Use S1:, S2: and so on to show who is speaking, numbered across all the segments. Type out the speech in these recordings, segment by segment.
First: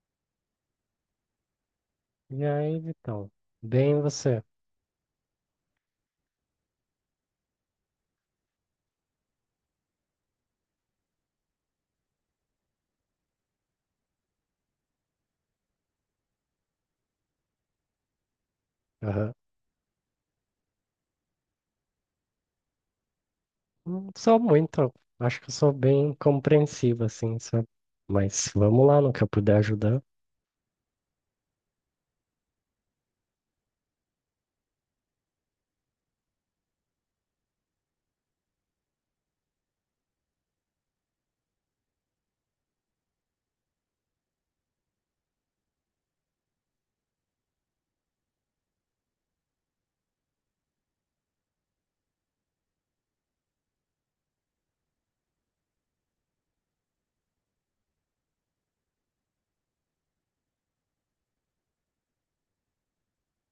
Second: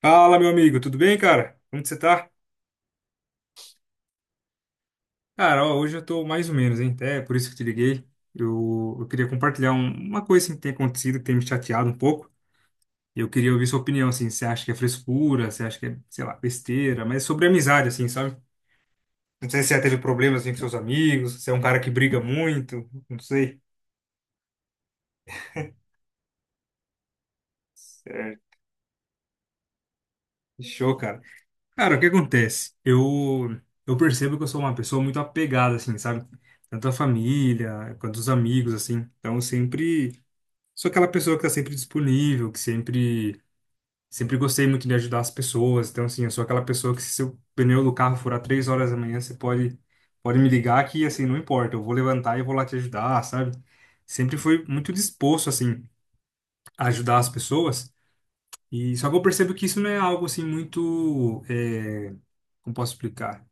S1: Fala, meu amigo, tudo bem, cara? Como que você tá?
S2: E aí, Vitão? Bem você?
S1: Cara, ó, hoje eu tô mais ou menos, hein? Até por isso que eu te liguei. Eu queria compartilhar uma coisa assim, que tem acontecido, que tem me chateado um pouco. E eu queria ouvir sua opinião, assim. Você acha que é frescura? Você acha que é, sei lá, besteira? Mas sobre amizade, assim, sabe?
S2: Aham.
S1: Não sei se você já teve problemas assim, com seus amigos, se é um cara que briga muito, não sei.
S2: Não sou muito. Acho que eu sou bem compreensivo, assim, sabe?
S1: É,
S2: Mas vamos lá, no que eu puder ajudar.
S1: show, cara. Cara, o que acontece? Eu percebo que eu sou uma pessoa muito apegada, assim, sabe? Tanto à família quanto aos amigos, assim. Então, eu sempre sou aquela pessoa que tá sempre disponível, que sempre, sempre gostei muito de ajudar as pessoas. Então, assim, eu sou aquela pessoa que se seu pneu do carro furar 3 horas da manhã, pode me ligar que, assim, não importa, eu vou levantar e vou lá te ajudar, sabe? Sempre fui muito disposto, assim, a ajudar as pessoas. E só que eu percebo que isso não é algo, assim, muito, como posso explicar?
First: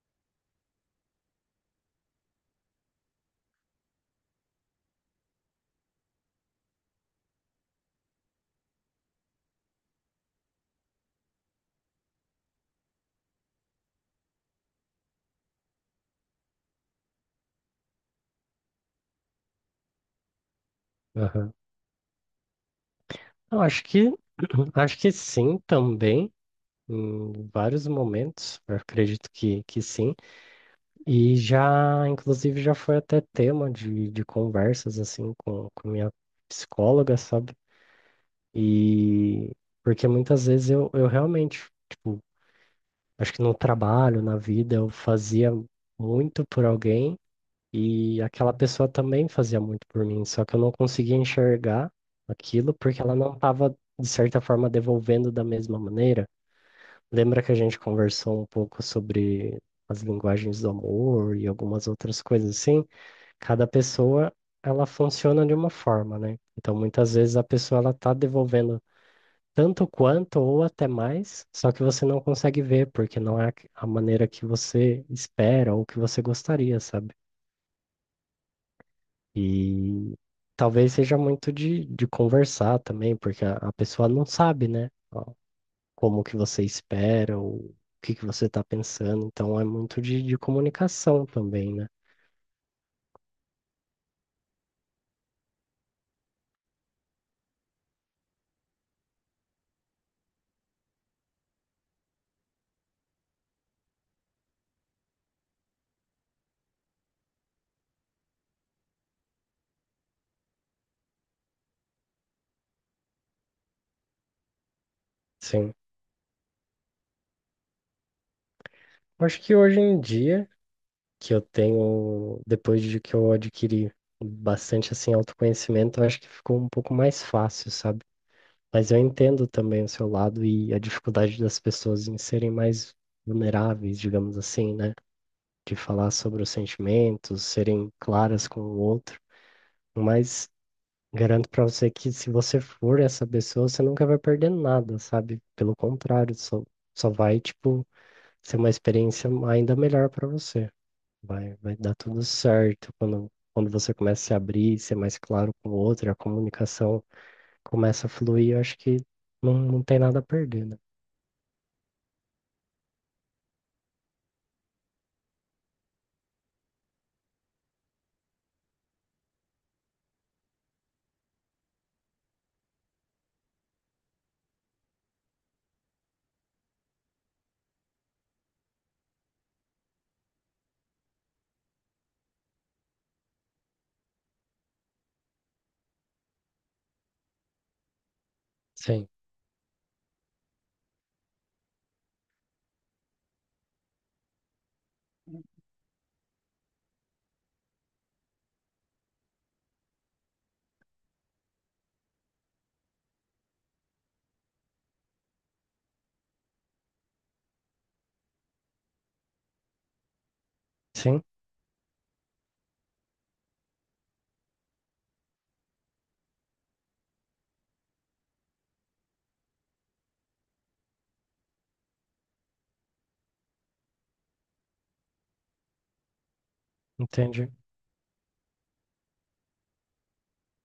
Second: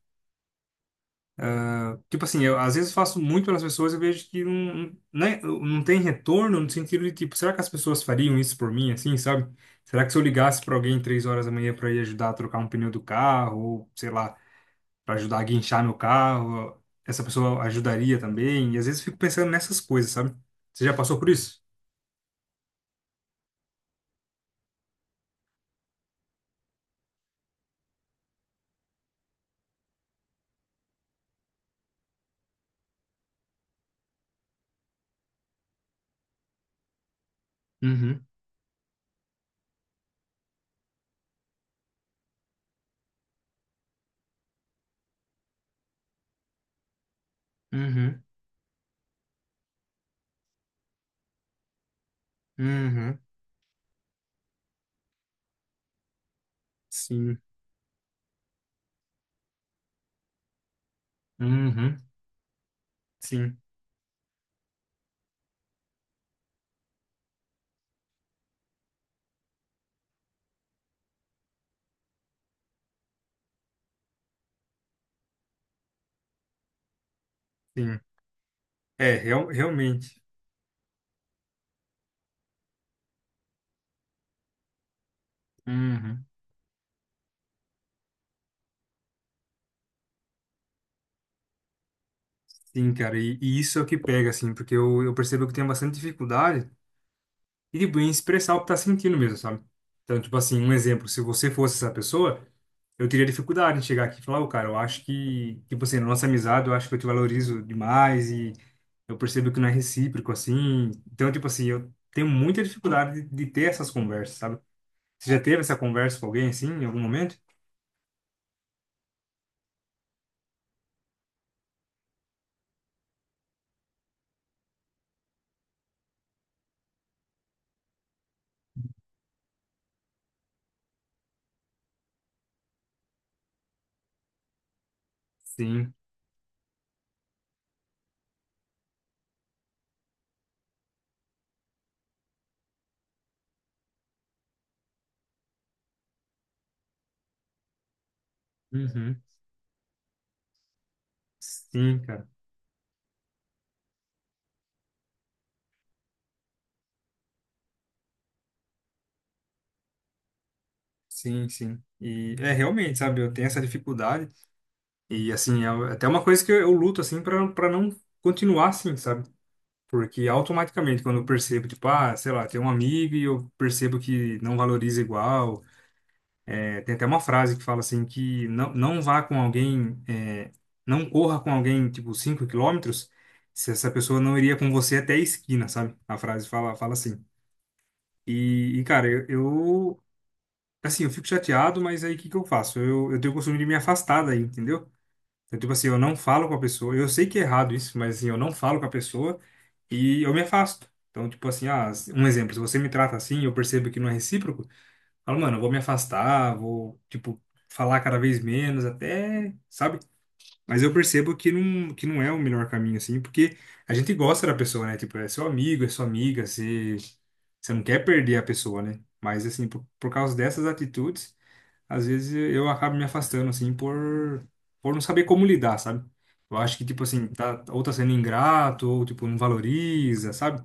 S1: Tipo assim, eu às vezes faço muito pelas pessoas eu vejo que não, né, não tem retorno no sentido de, tipo, será que as pessoas fariam isso por mim, assim, sabe? Será que se eu ligasse para alguém 3 horas da manhã para ir ajudar a trocar um pneu do carro, ou sei lá, para ajudar a guinchar meu carro, essa pessoa ajudaria também? E às vezes eu fico pensando nessas coisas, sabe? Você já passou por
S2: Aham.
S1: isso?
S2: Eu acho que, acho que sim também, em vários momentos. Eu acredito que sim. E já, inclusive, já foi até tema de conversas, assim, com minha psicóloga, sabe?
S1: Uhum,
S2: E porque muitas vezes eu realmente. Tipo, acho que no trabalho, na vida, eu fazia muito por alguém e
S1: uhum,
S2: aquela pessoa também fazia muito por mim, só que eu não conseguia enxergar aquilo porque ela
S1: uhum,
S2: não estava, de certa forma, devolvendo da mesma maneira.
S1: sim,
S2: Lembra que a gente conversou um pouco sobre as linguagens do amor e algumas
S1: uhum,
S2: outras coisas assim?
S1: sim,
S2: Cada pessoa, ela funciona de uma forma, né? Então, muitas vezes a pessoa ela está devolvendo tanto quanto ou até mais, só que você não consegue ver, porque não é a maneira que você espera ou que você gostaria, sabe?
S1: sim. É, real,
S2: E
S1: realmente.
S2: talvez seja muito de conversar também, porque a pessoa não sabe, né? Ó, como
S1: Uhum.
S2: que você espera ou o que que você está pensando. Então é muito de comunicação também, né?
S1: Sim, cara, e isso é o que pega, assim, porque eu percebo que tenho bastante dificuldade e, tipo, em expressar o que tá sentindo mesmo, sabe? Então, tipo assim, um exemplo, se você fosse essa pessoa, eu teria dificuldade em chegar aqui e falar, ô, cara, eu acho que, tipo assim, na nossa amizade, eu acho que eu te valorizo demais e eu percebo que não é recíproco, assim. Então, tipo assim, eu tenho muita dificuldade de ter essas conversas, sabe? Você já teve
S2: Sim.
S1: essa conversa com alguém, assim, em algum momento?
S2: Acho que hoje em dia, que eu tenho, depois de que eu adquiri bastante assim autoconhecimento, eu acho que ficou um pouco mais fácil, sabe? Mas eu entendo também o seu lado e a dificuldade das pessoas em serem mais vulneráveis, digamos assim, né? De
S1: Sim.
S2: falar sobre os sentimentos, serem claras com o outro. Mas garanto pra você que se você for essa pessoa, você nunca vai perder nada, sabe? Pelo contrário, só, só vai, tipo, ser uma
S1: Uhum.
S2: experiência ainda melhor pra você. Vai, vai dar
S1: Sim,
S2: tudo
S1: cara.
S2: certo quando, quando você começa a se abrir, ser mais claro com o outro, a comunicação começa a fluir, eu acho que não, não tem nada a perder, né?
S1: Sim, sim. E é realmente, sabe, eu tenho essa dificuldade. E assim, é até uma coisa que eu luto assim para não continuar assim, sabe? Porque automaticamente quando eu percebo, tipo, ah, sei lá, tem um amigo e eu percebo que não valoriza igual. É, tem até uma frase que fala assim que não, não vá com alguém, não corra com alguém, tipo, 5 quilômetros, se essa pessoa não iria com você até a esquina, sabe? A frase fala, fala assim. E, e, cara,
S2: Sim,
S1: eu, eu, assim, eu fico chateado, mas aí o que que eu faço? Eu tenho o costume de me afastar daí, entendeu? Então, tipo assim, eu não falo com a pessoa. Eu sei que é errado isso, mas assim, eu não falo com a pessoa e eu me afasto. Então, tipo assim, ah, um exemplo, se você me trata assim, e eu percebo que não é recíproco, eu falo, mano, eu vou me afastar, vou, tipo, falar cada vez menos, até, sabe? Mas eu
S2: sim,
S1: percebo que não é o melhor caminho, assim, porque a gente gosta da pessoa, né? Tipo, é seu amigo, é sua amiga, você, você não quer perder a pessoa, né? Mas, assim, por causa dessas atitudes às vezes eu acabo me afastando, assim, por não saber como lidar, sabe? Eu acho que, tipo assim,
S2: entendi.
S1: tá, ou tá sendo ingrato, ou, tipo, não valoriza, sabe?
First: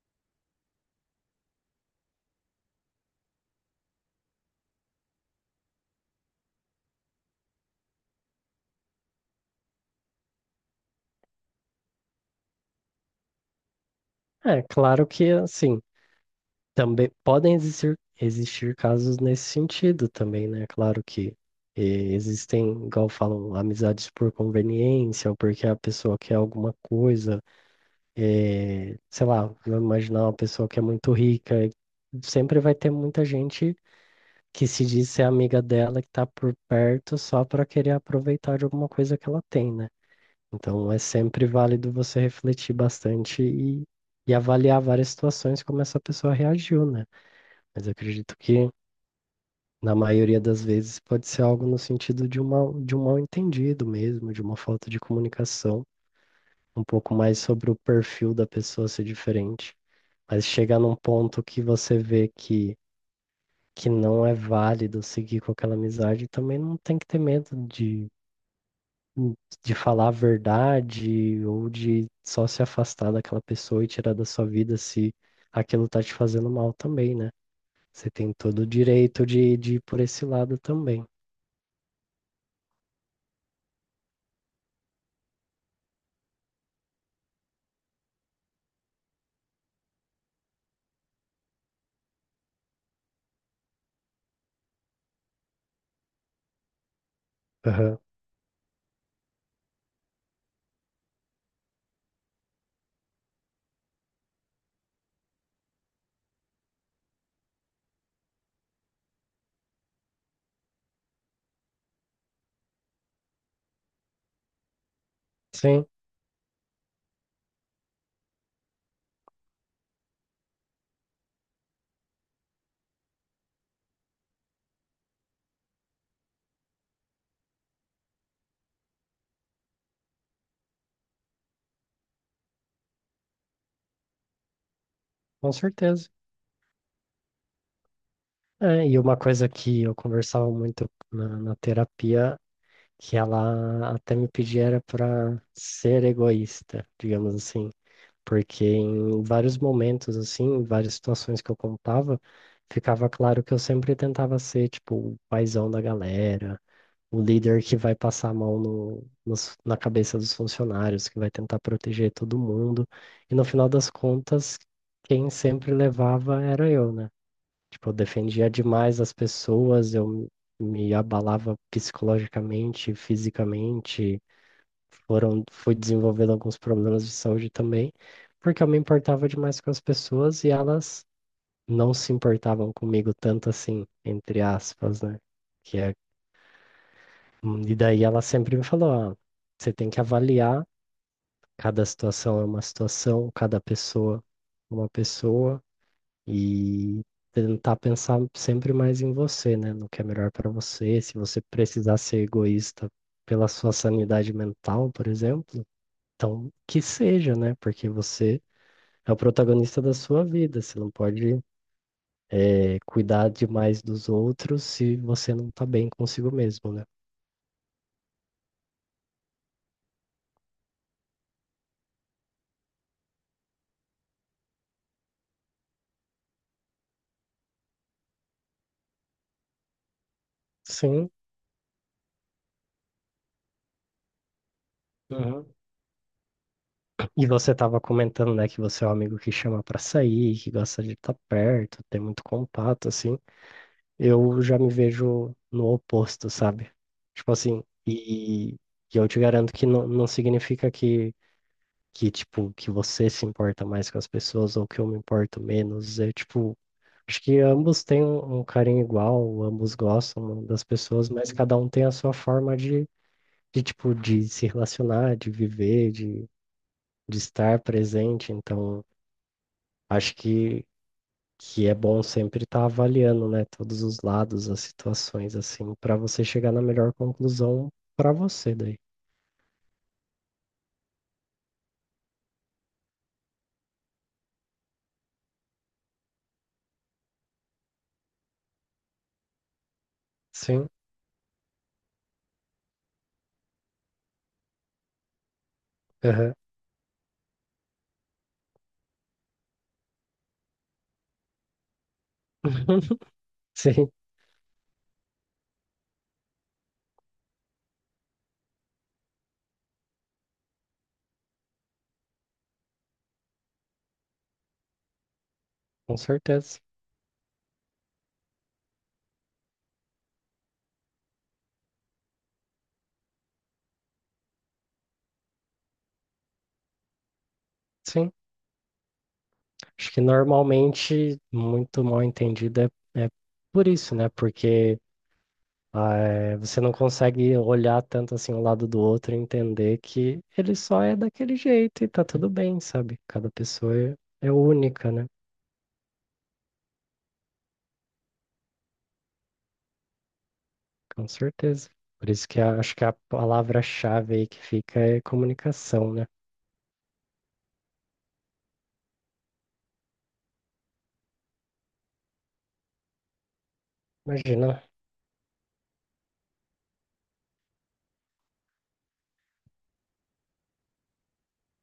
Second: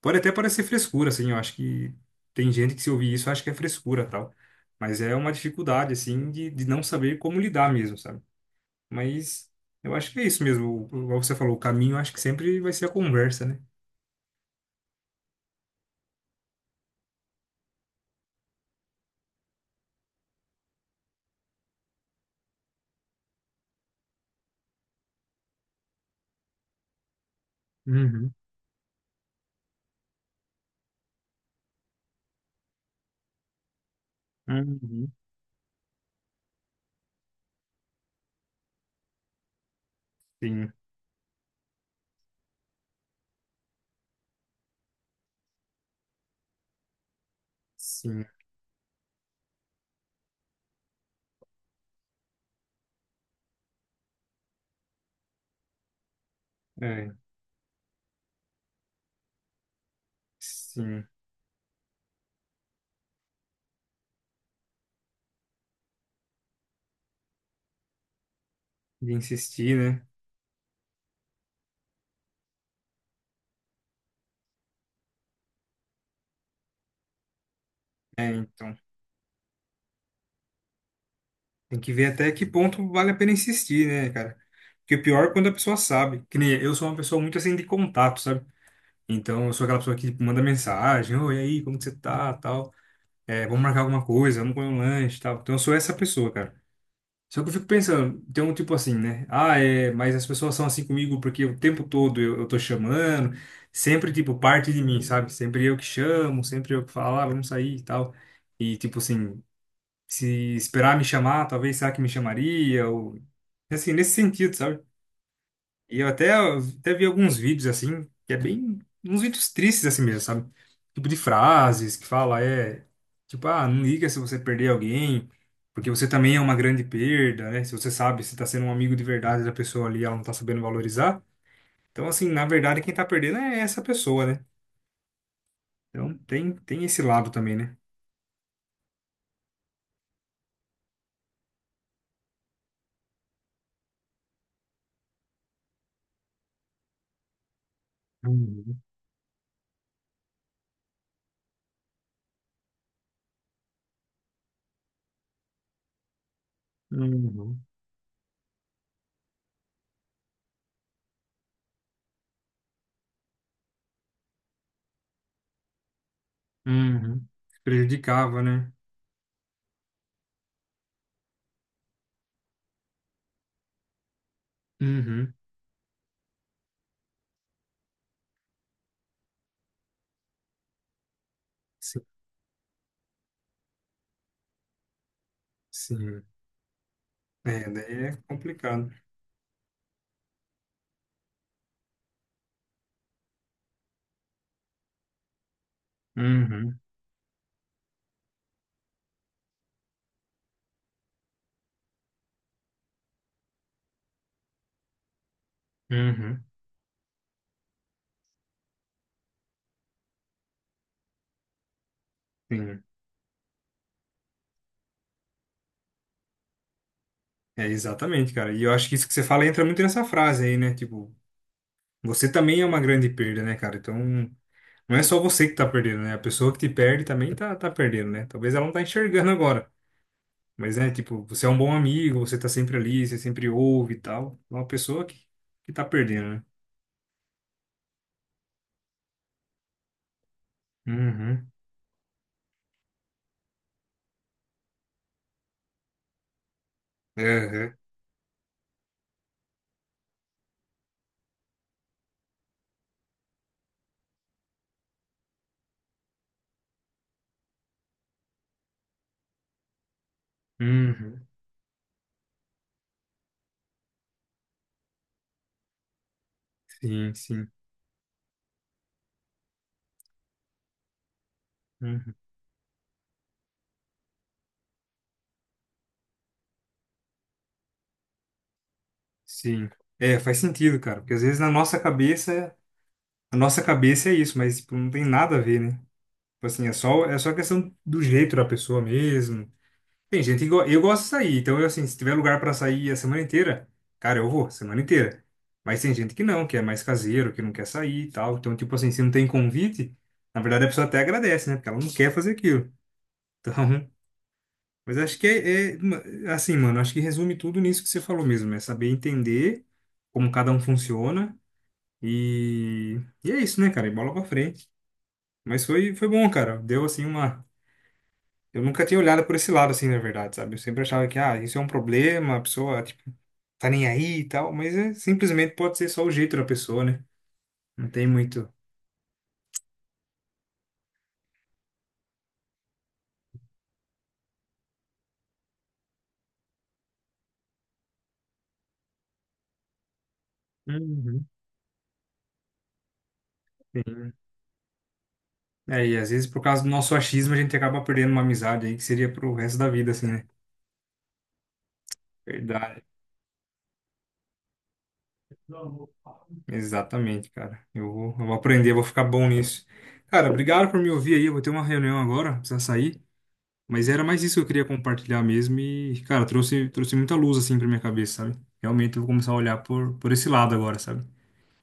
S1: Pode até parecer frescura, assim, eu acho que tem gente que se ouvir isso acha que é frescura, tal. Mas é uma dificuldade, assim, de não saber como lidar mesmo, sabe? Mas eu acho que é isso mesmo. O- Igual você falou, o caminho, eu acho que sempre vai ser a conversa, né?
S2: É claro que assim, também podem existir, existir casos nesse sentido também, né? Claro que eh, existem, igual falam, amizades por conveniência, ou porque a pessoa quer alguma coisa,
S1: Uhum,
S2: sei lá, vou imaginar uma pessoa que é muito rica, e sempre vai ter muita gente que se diz
S1: uhum.
S2: ser amiga dela, que tá por perto só para querer aproveitar de alguma coisa que ela tem, né?
S1: Sim,
S2: Então é sempre válido você refletir bastante e avaliar várias situações como essa pessoa reagiu, né? Mas eu
S1: sim,
S2: acredito que na maioria das vezes pode ser algo no sentido de um mal, de um mal-entendido mesmo, de uma falta de comunicação, um
S1: é,
S2: pouco mais sobre o perfil da pessoa ser diferente. Mas chegar num
S1: sim.
S2: ponto que você vê que não é válido seguir com aquela amizade, também não tem que ter medo
S1: De
S2: hum, de
S1: insistir, né?
S2: falar a verdade ou de só se afastar daquela pessoa e tirar da sua vida se aquilo tá te fazendo mal também, né? Você
S1: É,
S2: tem todo o
S1: então
S2: direito de ir por esse lado também.
S1: tem que ver até que ponto vale a pena insistir, né, cara? Porque o pior é quando a pessoa sabe. Que nem eu sou uma pessoa muito assim de contato, sabe? Então eu sou aquela pessoa que manda mensagem, oi, e aí, como que você tá, tal. É, vamos marcar alguma coisa, vamos comer um lanche, tal. Então eu sou essa pessoa, cara. Só que eu fico
S2: Aham.
S1: pensando, tem um tipo assim, né? Ah, é, mas as pessoas são assim comigo porque o tempo todo eu tô chamando, sempre, tipo, parte de mim, sabe? Sempre eu que chamo, sempre eu que falo, ah, vamos sair e tal. E, tipo assim, se esperar me chamar, talvez será que me chamaria? Ou... Assim, nesse sentido, sabe?
S2: Sim,
S1: E eu até vi alguns vídeos assim, que é bem. Uns vídeos tristes assim mesmo, sabe? Tipo de frases que fala, é. Tipo, ah, não liga se você perder alguém, porque você também é uma grande perda, né? Se você sabe, se tá sendo um amigo de verdade da pessoa ali, ela não tá sabendo valorizar. Então, assim, na verdade, quem tá perdendo é essa pessoa, né?
S2: com certeza.
S1: Então, tem esse lado também, né?
S2: É, e uma coisa que eu conversava muito na, na terapia, que ela até me pedia era para ser egoísta, digamos assim. Porque
S1: Uhum,
S2: em vários momentos, assim, em várias situações que eu contava, ficava claro que eu sempre tentava ser, tipo, o paizão da galera, o
S1: uhum,
S2: líder que vai passar a mão no, nos- na cabeça dos funcionários, que vai tentar proteger todo mundo. E no final das contas, quem sempre levava era eu, né?
S1: uhum.
S2: Tipo, eu
S1: Prejudicava,
S2: defendia
S1: né?
S2: demais as pessoas, eu me abalava psicologicamente, fisicamente,
S1: Uhum.
S2: foram, fui desenvolvendo alguns problemas de saúde também, porque eu me importava demais com as pessoas e elas não
S1: Sim,
S2: se importavam comigo tanto assim, entre aspas, né? Que é,
S1: sim. É,
S2: e
S1: daí
S2: daí
S1: é
S2: ela sempre me
S1: complicado.
S2: falou, ah, você tem que avaliar, cada situação é uma situação, cada pessoa é uma pessoa,
S1: Uhum,
S2: e tentar pensar sempre mais em você, né? No que é melhor para você, se você precisar ser egoísta pela sua sanidade mental, por exemplo,
S1: uhum,
S2: então, que seja, né? Porque você é o protagonista da sua vida. Você não pode,
S1: sim.
S2: cuidar demais dos outros se você não tá bem consigo mesmo, né?
S1: É, exatamente, cara. E eu acho que isso que você fala entra muito nessa frase aí, né? Tipo, você também é uma grande perda, né, cara? Então, não é só você que tá perdendo, né? A pessoa que te perde também tá, tá perdendo, né? Talvez ela não tá enxergando agora. Mas, né,
S2: Sim.
S1: tipo, você é um bom amigo, você tá sempre ali, você sempre ouve e tal. É uma pessoa
S2: Uhum.
S1: que tá perdendo, né?
S2: E você tava comentando, né, que você é um amigo que chama pra sair, que gosta de estar
S1: Uhum.
S2: perto, ter muito contato, assim. Eu já me vejo no oposto, sabe? Tipo assim,
S1: Uhum.
S2: e eu te garanto que não, não significa que, tipo, que você se importa mais com as pessoas ou que eu me importo menos. É, tipo, acho que ambos têm um carinho igual, ambos gostam das pessoas,
S1: Uhum.
S2: mas cada um tem a sua forma de tipo, de se relacionar, de viver,
S1: Sim,
S2: de
S1: sim.
S2: estar presente. Então, acho que é bom
S1: Uhum.
S2: sempre estar avaliando, né, todos os lados, as situações, assim, para você chegar na melhor conclusão para você daí.
S1: Sim. É, faz sentido, cara. Porque às vezes na nossa cabeça a nossa cabeça é isso, mas tipo, não tem nada a ver, né? Tipo assim, é só questão do jeito da pessoa mesmo. Tem gente que
S2: Sim,
S1: eu gosto de sair, então eu assim, se tiver lugar pra sair a semana inteira, cara, eu vou, a semana inteira. Mas tem gente que
S2: aham.
S1: não, que é mais caseiro, que não quer sair e tal. Então, tipo assim, se não tem convite, na verdade a pessoa até agradece, né? Porque ela não quer fazer aquilo. Então,
S2: Sim,
S1: mas acho que assim, mano, acho que resume tudo nisso que você falou mesmo, é saber entender como cada um funciona e é isso, né, cara? E bola pra frente. Mas
S2: com
S1: foi bom, cara.
S2: certeza.
S1: Deu assim uma. Eu nunca tinha olhado por esse lado, assim, na verdade, sabe? Eu sempre achava que, ah, isso é um problema, a pessoa, tipo, tá nem aí e tal, mas é, simplesmente pode ser só o jeito da pessoa, né? Não tem
S2: Sim,
S1: muito.
S2: acho que normalmente muito mal entendido é, é por isso, né? Porque ah, é, você não consegue olhar tanto assim um lado do outro e entender que ele só é
S1: Uhum.
S2: daquele jeito e tá tudo bem, sabe? Cada pessoa
S1: Sim.
S2: é, é única, né?
S1: É, e às vezes por causa do nosso achismo a gente acaba perdendo uma amizade aí que seria pro resto da vida, assim, né?
S2: Com certeza. Por isso que a- acho
S1: Verdade.
S2: que a palavra-chave aí que fica é comunicação, né?
S1: Exatamente, cara. Eu vou aprender, vou ficar bom nisso. Cara, obrigado por me ouvir aí. Eu vou ter uma reunião agora, precisa sair. Mas era mais isso que eu
S2: Imagina,
S1: queria compartilhar mesmo e, cara, trouxe muita luz assim pra minha cabeça, sabe? Realmente eu vou começar a olhar por esse lado agora, sabe?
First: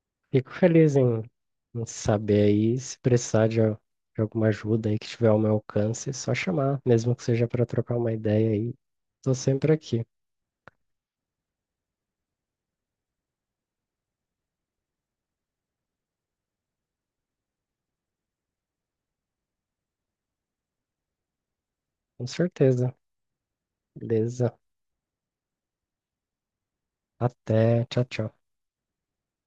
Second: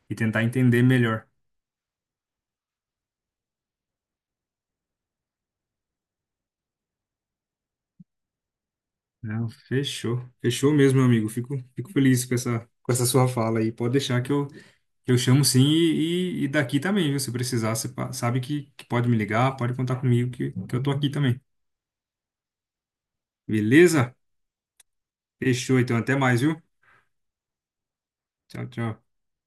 S1: E tentar
S2: fico
S1: entender
S2: feliz em,
S1: melhor.
S2: em saber aí, se precisar de, al- de alguma ajuda aí que tiver ao meu alcance, é só chamar, mesmo que seja para trocar uma ideia aí. Tô
S1: Não,
S2: sempre aqui,
S1: fechou. Fechou mesmo, meu amigo. Fico feliz com essa sua fala aí. Pode deixar que eu chamo sim e daqui também, viu? Se precisar, sabe que pode me ligar, pode contar comigo que eu tô aqui também.
S2: com certeza.
S1: Beleza?
S2: Beleza.
S1: Fechou, então. Até mais, viu?
S2: Até, tchau, tchau.
S1: Tchau, tchau.